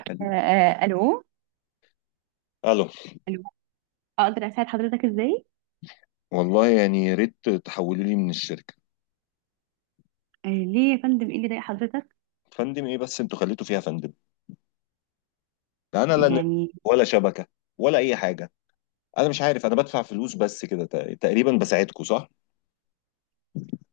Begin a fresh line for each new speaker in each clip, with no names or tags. قال-
الو.
الو،
الو. اقدر اساعد حضرتك ازاي؟
والله يعني يا ريت تحولوا لي من الشركه.
ليه يا فندم، ايه اللي ضايق حضرتك؟
فندم ايه؟ بس انتوا خليتوا فيها فندم. ده انا لا نت،
يعني
ولا شبكه، ولا اي حاجه. انا مش عارف، انا بدفع فلوس بس كده تقريبا بساعدكم، صح؟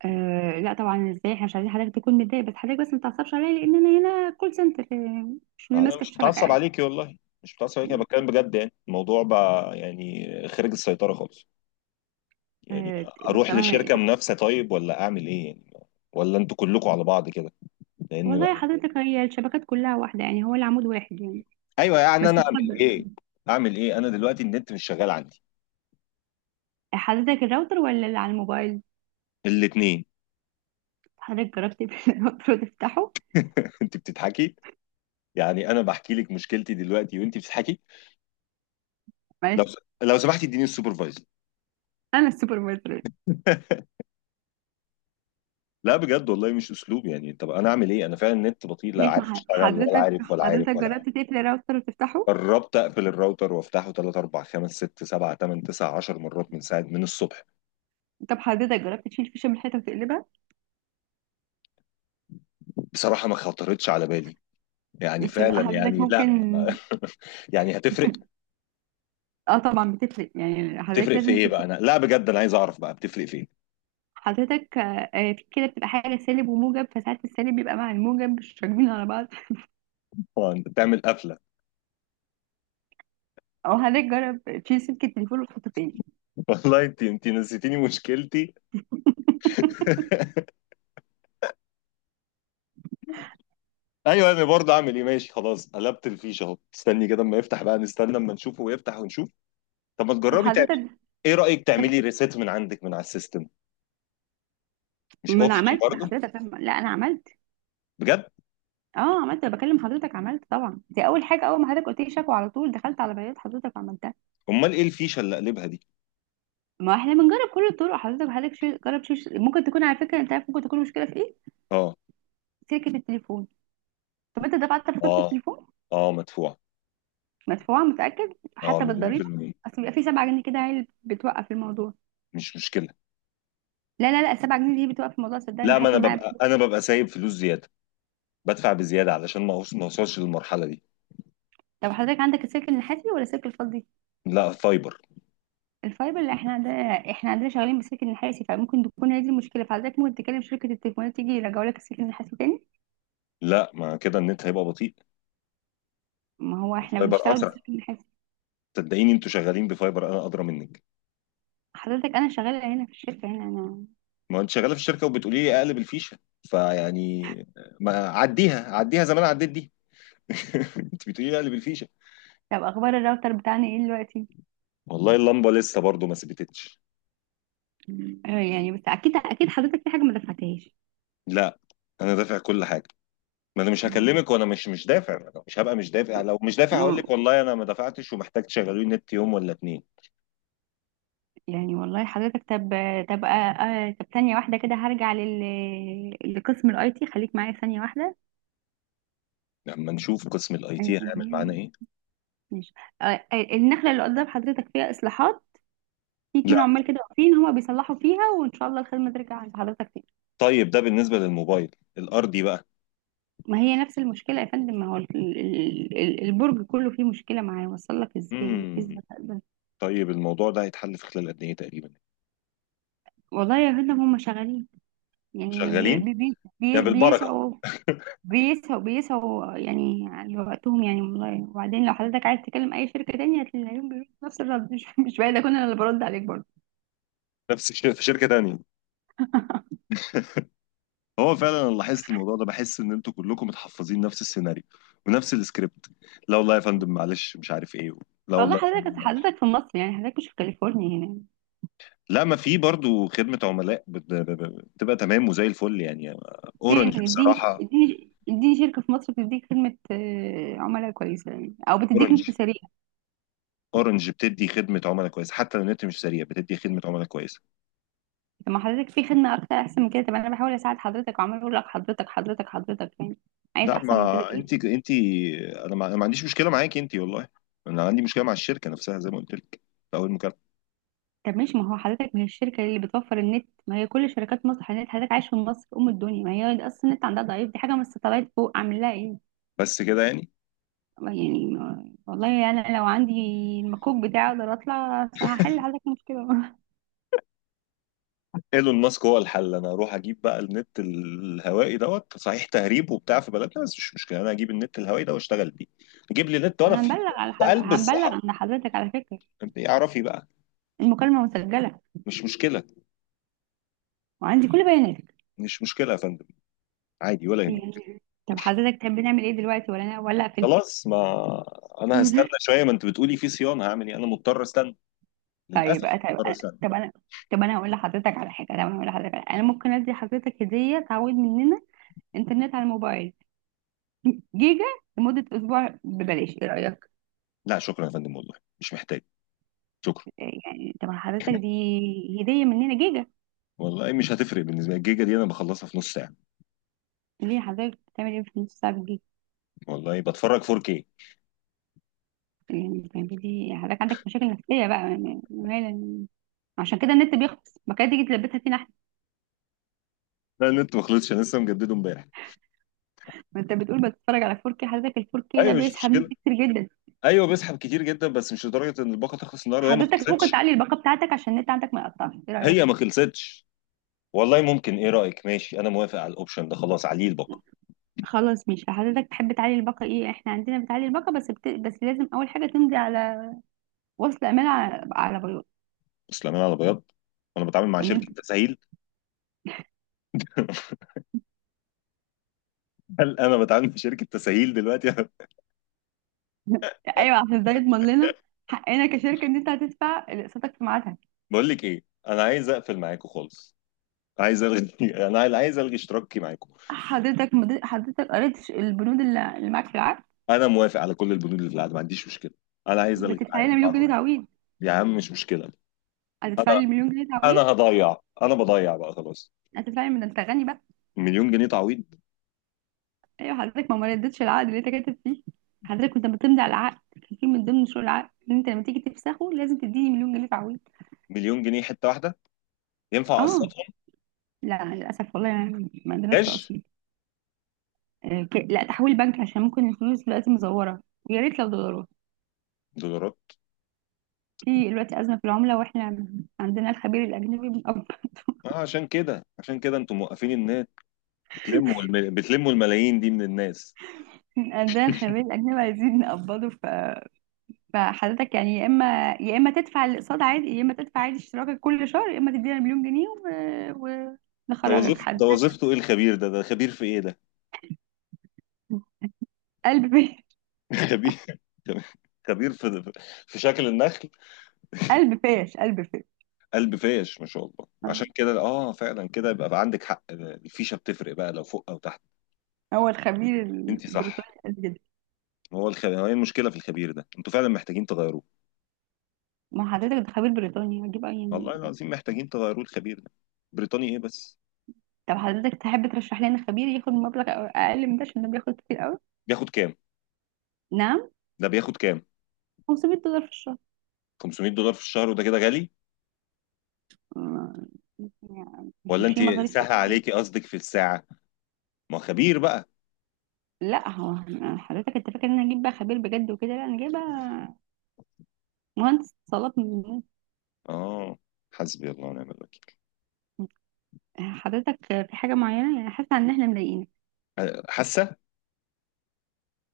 آه لا طبعا، ازاي؟ احنا مش عايزين حضرتك تكون متضايق، بس حضرتك ما تعصبش عليا لان انا هنا كول سنتر، مش من
انا
ماسكه
مش
الشبكه
متعصب
يعني.
عليكي والله، مش متعصب عليكي، انا بتكلم بجد، يعني الموضوع بقى يعني خارج السيطره خالص، يعني
آه بس
اروح
طبعا
لشركه
طب.
منافسه طيب؟ ولا اعمل ايه يعني؟ ولا انتوا كلكم على بعض كده؟ لان
والله
بقى
يا
يعني.
حضرتك، هي الشبكات كلها واحده يعني، هو العمود واحد يعني.
ايوه، يعني
بس
انا اعمل
اتفضل.
ايه؟ اعمل ايه انا دلوقتي؟ النت مش شغال عندي.
حضرتك الراوتر ولا اللي على الموبايل؟
الاثنين.
حضرتك جربت تقفل الراوتر وتفتحه؟
انت بتضحكي؟ يعني انا بحكي لك مشكلتي دلوقتي وانت بتضحكي. لو
معلش.
لو سمحتي، اديني السوبرفايزر.
انا السوبرفايزر.
لا بجد والله، مش اسلوب، يعني طب انا اعمل ايه؟ انا فعلا النت بطيء، لا
ماشي. ما
عارف
ح-
اشتغل، ولا
حضرتك
عارف، ولا عارف، ولا عارف.
جربت تقفل الراوتر وتفتحه؟
قربت اقفل الراوتر وافتحه 3 4 5 6 7 8 9 10 مرات، من ساعه من الصبح.
طب حضرتك جربت تشيل فيشة من الحيطة وتقلبها؟
بصراحه ما خطرتش على بالي. يعني
بس لا لا،
فعلا،
حضرتك
يعني
ممكن.
لا. يعني هتفرق؟
لا اه طبعا بتفرق يعني، حضرتك
تفرق في
لازم
ايه
تشيل.
بقى؟ انا لا بجد، انا عايز اعرف بقى بتفرق فين.
حضرتك في كده بتبقى حاجة سالب وموجب، فساعات السالب بيبقى مع الموجب مش راكبين على بعض.
انت بتعمل قفله.
او حضرتك جرب تشيل سلك التليفون وتحطه تاني.
والله انت نسيتيني مشكلتي. ايوه انا برضه اعمل ايه؟ ماشي خلاص، قلبت الفيشه اهو، استني كده اما يفتح بقى، نستنى اما نشوفه ويفتح ونشوف. طب ما
طب
تجربي تعملي،
حضرتك
ايه رايك
طب.
تعملي ريسيت من عندك من على السيستم؟ مش
ما انا
اوبشن
عملت
برضه؟
لحضرتك، فاهمة؟ لا، انا عملت.
بجد.
اه عملت، انا بكلم حضرتك، عملت طبعا، دي اول حاجة، اول ما حضرتك قلت لي شكوى على طول دخلت على بيانات حضرتك وعملتها.
امال ايه الفيشه اللي قلبها دي؟
ما احنا بنجرب كل الطرق حضرتك. جرب شيل، ممكن تكون على فكرة، انت عارف ممكن تكون المشكلة في ايه؟
اه.
سلكة التليفون. طب انت دفعت فاتورة
اه.
التليفون؟
اه، مدفوع.
مدفوعة؟ متأكد
اه،
حتى
مليون في
بالضريبة؟
المية.
اصل بيبقى في 7 جنيه كده هي اللي بتوقف الموضوع.
مش مشكلة.
لا لا لا، 7 جنيه دي بتوقف الموضوع صدقني،
لا، ما انا
حصل معايا.
ببقى
بس
انا ببقى سايب فلوس زيادة، بدفع بزيادة علشان ما اوصلش للمرحلة دي.
طب حضرتك عندك السلك النحاسي ولا السلك الفضي؟
لا، فايبر.
الفايبر اللي احنا عندنا. احنا عندنا شغالين بالسلك النحاسي، فممكن تكون هي دي المشكلة، فحضرتك ممكن تكلم شركة التليفونات تيجي يرجعوا لك السلك النحاسي تاني.
لا، ما كده النت هيبقى بطيء.
ما هو احنا
فايبر
بنشتغل
اسرع.
بالسلك النحاسي.
صدقيني، انتوا شغالين بفايبر، انا ادرى منك.
حضرتك انا شغالة هنا في الشركة هنا انا.
ما انت شغاله في الشركه وبتقولي لي اقلب الفيشه، فيعني ما عديها، عديها زمان، عديت دي. انت بتقولي لي اقلب الفيشه.
طب اخبار الراوتر بتاعنا ايه دلوقتي؟
والله اللمبه لسه برضو ما ثبتتش.
يعني بس اكيد حضرتك في حاجة ما دفعتهاش.
لا، انا دافع كل حاجه، ما انا مش هكلمك وانا مش دافع. أنا مش هبقى مش دافع، لو مش دافع هقول لك والله انا ما دفعتش، ومحتاج تشغلوني النت يوم ولا اتنين.
يعني والله حضرتك طب. طب طب ثانية واحدة كده، هرجع لقسم الاي تي، خليك معايا ثانية واحدة.
لما نشوف قسم الاي تي
آه، آه،
هيعمل معانا ايه.
ماشي. آه، النخلة اللي قدام حضرتك فيها اصلاحات، في
لا.
اتنين عمال كده واقفين هما بيصلحوا فيها، وان شاء الله الخدمة ترجع عند حضرتك تاني.
طيب ده بالنسبه للموبايل، الارضي بقى.
ما هي نفس المشكلة يا فندم، ما هو البرج كله فيه مشكلة، معاه وصل لك ازاي،
امم
ازاي ده؟
طيب الموضوع ده هيتحل في خلال قد ايه تقريبا؟
والله يا فندم هما شغالين يعني،
شغالين يا بالبركه.
بيسعوا، بيسهوا بيسهوا يعني على وقتهم يعني والله. وبعدين لو حضرتك عايز تكلم اي شركه تانية هتلاقيهم بيردوا نفس الرد. مش بعيد اكون انا اللي برد عليك برضه.
نفس الشيء في شركه تانيه. هو فعلا انا لاحظت الموضوع ده، بحس ان انتوا كلكم متحفظين نفس السيناريو ونفس السكريبت. لا والله يا فندم، معلش، مش عارف ايه. لا
والله
والله يا
حضرتك
فندم،
أصل
معلش.
حضرتك في مصر يعني، حضرتك مش في كاليفورنيا هنا.
لا، ما في برضو خدمة عملاء بتبقى تمام وزي الفل يعني.
فين؟
اورنج
اديني
بصراحة.
اديني اديني شركه في مصر بتديك خدمه عملاء كويسه يعني، او بتديك نت
اورنج.
سريع.
اورنج بتدي خدمة عملاء كويسة، حتى لو النت مش سريع بتدي خدمة عملاء كويسة.
طب ما حضرتك في خدمه اكتر احسن من كده؟ طب انا بحاول اساعد حضرتك وعمال اقول لك حضرتك يعني، عايز
لا
احسن من كده
ما
ايه؟
انت. انا ما, أنا ما عنديش مشكلة معاكي انت والله. انا عندي مشكلة مع الشركة نفسها، زي ما قلت لك في اول مكالمة.
طب ماشي. ما هو حضرتك، ما هي الشركة اللي بتوفر النت، ما هي كل شركات مصر. حضرتك عايش في مصر أم الدنيا، ما هي أصلا النت عندها ضعيف، دي حاجة من الستلايت فوق عامل لها إيه
بس كده يعني.
يعني؟ والله أنا لو عندي المكوك بتاعي أقدر أطلع هحل حضرتك المشكلة.
ايلون ماسك هو الحل، انا اروح اجيب بقى النت الهوائي دوت، صحيح تهريب وبتاع في بلدنا بس مش مشكله، انا اجيب النت الهوائي ده واشتغل بيه. اجيب لي نت وانا في،
هنبلغ على
في
حضرتك،
قلب
هنبلغ
الصحراء.
عند حضرتك على فكرة،
انت اعرفي بقى.
المكالمة مسجلة
مش مشكله.
وعندي كل بياناتك.
مش مشكله يا فندم، عادي، ولا يهمك.
يعني طب حضرتك تحب نعمل إيه دلوقتي؟ ولا أنا ولا أقفل؟
خلاص، ما انا هستنى شويه، ما انت بتقولي في صيانه، هعمل ايه؟ انا مضطر استنى،
طيب
للاسف
أ- طيب
مضطر
أنا
استنى.
طب أنا طب أنا هقول لحضرتك على حاجة. طب أنا هقول لحضرتك على- أنا ممكن أدي حضرتك هدية تعويض مننا، انترنت على الموبايل جيجا لمدة أسبوع ببلاش، إيه رأيك؟
لا شكرا يا فندم والله، مش محتاج، شكرا.
يعني طب حضرتك دي هدية مننا، جيجا.
والله مش هتفرق بالنسبه لي الجيجا دي، انا بخلصها في نص ساعه.
ليه؟ حضرتك بتعمل إيه في نص ساعة بالجيجا؟
والله بتفرج 4K.
يعني بتعملي، حضرتك عندك مشاكل نفسية بقى يعني مالا، عشان كده النت بيخلص، ما كانت تيجي تلبسها فينا احنا.
لا، النت ما خلصش، انا لسه مجدده امبارح.
ما انت بتقول بتتفرج على 4K، حضرتك ال 4K ده
ايوه مش
بيسحب نت
مشكله.
كتير جدا.
ايوه بيسحب كتير جدا، بس مش لدرجه ان الباقه تخلص النهارده، هي ما
حضرتك ممكن
خلصتش.
تعلي الباقة بتاعتك عشان النت عندك ما يقطعش، ايه رأيك؟
هي ما خلصتش. والله ممكن، ايه رايك؟ ماشي، انا موافق على الاوبشن ده، خلاص عليه الباقه.
خلاص، مش حضرتك تحب تعلي الباقة؟ ايه احنا عندنا بتعلي الباقة، بس بس لازم اول حاجة تمضي على وصل امانة، على، على
بس لما انا على بياض، وانا بتعامل مع
بياض.
شركه تسهيل؟ هل انا بتعامل مع شركه تسهيل دلوقتي؟
ايوه عشان ده يضمن لنا حقنا كشركه ان انت هتدفع اقساطك في ميعادها.
بقول لك ايه، انا عايز اقفل معاكم خالص، عايز الغي. انا عايز الغي اشتراكي معاكم.
حضرتك حضرتك قريت البنود اللي معاك في العقد؟
انا موافق على كل البنود اللي في العقد، ما عنديش مشكله. انا عايز الغي
بتدفع
العقد
لنا مليون جنيه
معاكم.
تعويض.
يا عم مش مشكله. انا،
هتدفع لي مليون جنيه
انا
تعويض،
هضيع، انا بضيع بقى خلاص.
هتدفع لي من ده، انت غني بقى.
مليون جنيه تعويض؟
ايوه حضرتك، ما ردتش العقد اللي انت كاتب فيه، حضرتك كنت بتمضي على العقد، كان في من ضمن شروط العقد ان انت لما تيجي تفسخه لازم تديني مليون جنيه تعويض.
مليون جنيه حته واحده، ينفع اقسط؟
اه. لا للاسف والله يعني ما عندناش
كاش.
تقسيط. لا تحويل بنك، عشان ممكن الفلوس دلوقتي مزوره، ويا ريت لو دولارات.
دولارات.
في دلوقتي أزمة في العملة، واحنا عندنا الخبير الأجنبي بنقب.
آه، عشان كده انتم موقفين الناس، بتلموا الملايين دي من الناس.
عندنا الخبير الأجنبي عايزين نقبضه، فحضرتك يعني، يا إما تدفع الأقساط عادي، يا إما تدفع عادي اشتراكك كل شهر، يا إما تدينا مليون جنيه و... ونخرجك. حد
ده وظيفته ايه الخبير ده خبير في ايه ده؟
قلب فيه.
خبير، خبير في شكل النخل.
قلب فاش قلب فاش.
قلب فاش ما شاء الله،
آه.
عشان كده اه فعلا كده، يبقى بقى عندك حق، الفيشه بتفرق بقى لو فوق او تحت.
هو الخبير
انت صح.
البريطاني قال كده.
هو ايه المشكله في الخبير ده؟ انتوا فعلا محتاجين تغيروه.
ما حضرتك ده خبير بريطاني، هجيب أي يعني.
والله العظيم محتاجين تغيروه الخبير ده. بريطاني ايه بس؟
طب حضرتك تحب ترشح لنا خبير ياخد مبلغ أقل من ده عشان ده بياخد كتير قوي؟
بياخد كام؟
نعم؟
ده بياخد كام؟
500 دولار في الشهر.
$500 في الشهر وده كده غالي؟
ما- مش
ولا انت
في مصاريف تانية
سهل
حضرتك.
عليكي؟ قصدك في الساعة؟ ما هو خبير بقى.
لا هو، حضرتك انت فاكر ان انا اجيب بقى خبير بجد وكده؟ لا انا جايبه مهندس اتصالات
اه. حسبي الله ونعم الوكيل.
حضرتك في حاجه معينه، يعني حاسه ان احنا مضايقينك؟
حاسة.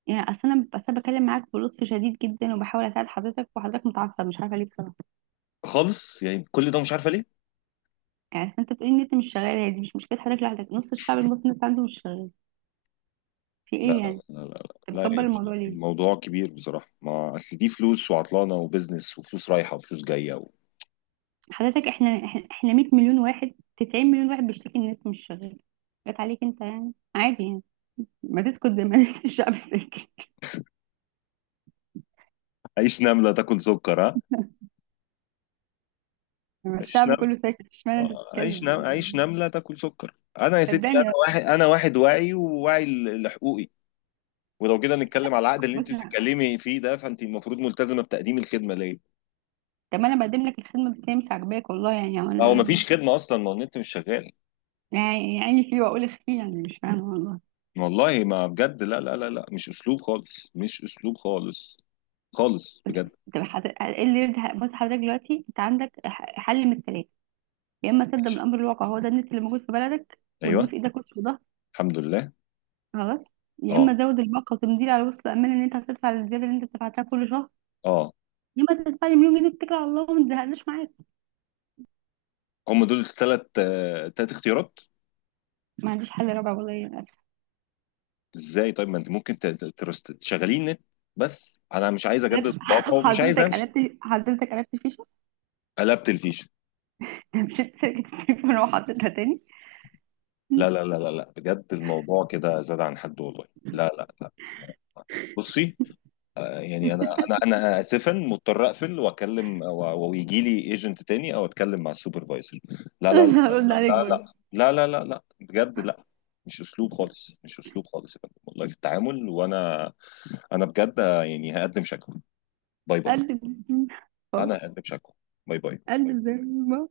يعني اصل انا أنا بكلم معاك بلطف شديد جدا وبحاول اساعد حضرتك وحضرتك متعصب، مش عارفه ليه بصراحه
خالص يعني، كل ده مش عارفة ليه.
يعني. أصل انت بتقولي ان انت مش شغال، هي دي مش مشكله، حضرتك لوحدك، نص الشعب المصري انت عنده مش شغال. في
لا
ايه
لا
يعني،
لا.
انت
لا, لا.
مكبر الموضوع ليه؟
الموضوع كبير بصراحة، ما اصل دي فلوس، وعطلانة، وبزنس، وفلوس رايحة، وفلوس جاية و...
حضرتك احنا احنا إحنا 100 مليون واحد، 90 مليون واحد بيشتكي ان انت مش شغال، جت عليك انت يعني، عادي يعني. ما تسكت زي ما نسيت الشعب ساكت.
عيش نملة تاكل سكر، ها.
لما
عيش
الشعب
نملة.
كله ساكت، اشمعنى انت
آه،
بتتكلم
عيش
يعني؟
نملة تاكل سكر. انا يا ستي، انا
صدقني.
واحد، انا واحد واعي، وواعي لحقوقي. ولو كده نتكلم على العقد اللي
بص
انت
أنا-
بتتكلمي فيه ده، فانت المفروض ملتزمة بتقديم الخدمة ليا.
طب ما انا بقدم لك الخدمه بس هي مش عاجباك، والله يعني.
هو
وانا
مفيش خدمة أصلا، ما النت مش شغال.
يعني عيني فيه واقول اخفيه يعني، مش فاهمه والله.
والله ما بجد، لا لا لا لا، مش أسلوب خالص، مش أسلوب خالص خالص
بس
بجد.
طب ايه اللي يرضي؟ بص حضرتك دلوقتي انت عندك حل من الثلاثه: يا اما تقدم
ماشي.
الامر الواقع، هو ده النت اللي موجود في بلدك
أيوه.
وتبوس ايدك وش وضهر،
الحمد لله.
خلاص. يا اما
أه.
تزود الباقه وتمضي على وصل امان ان انت هتدفع الزياده اللي انت دفعتها كل شهر.
أه.
يا اما تدفع لي مليون جنيه وتتكل على الله وما تزهقناش معاك.
هم دول الثلاث، ثلاث اختيارات.
ما عنديش حل رابع والله للاسف.
إزاي طيب؟ ما أنت ممكن تشغلين نت، بس أنا مش عايز أجدد
أنا-
الباقة ومش عايز أمشي.
حضرتك قلبت فيشة،
قلبت الفيشة.
مش سلكت التليفون وحطيتها تاني.
لا لا لا لا لا بجد، الموضوع كده زاد عن حد والله. لا لا لا. بصي. يعني انا، انا اسفا، مضطر اقفل واكلم، ويجي لي ايجنت تاني، او اتكلم مع السوبرفايزر. لا لا لا
انا هرد عليك
لا
برضه.
لا لا لا لا لا بجد لا. مش اسلوب خالص، مش اسلوب خالص يا فندم والله في التعامل. وانا بجد، يعني هقدم شكوى. باي باي.
قلب. خلاص.
انا هقدم شكوى. باي باي.
قلب زي ما هو.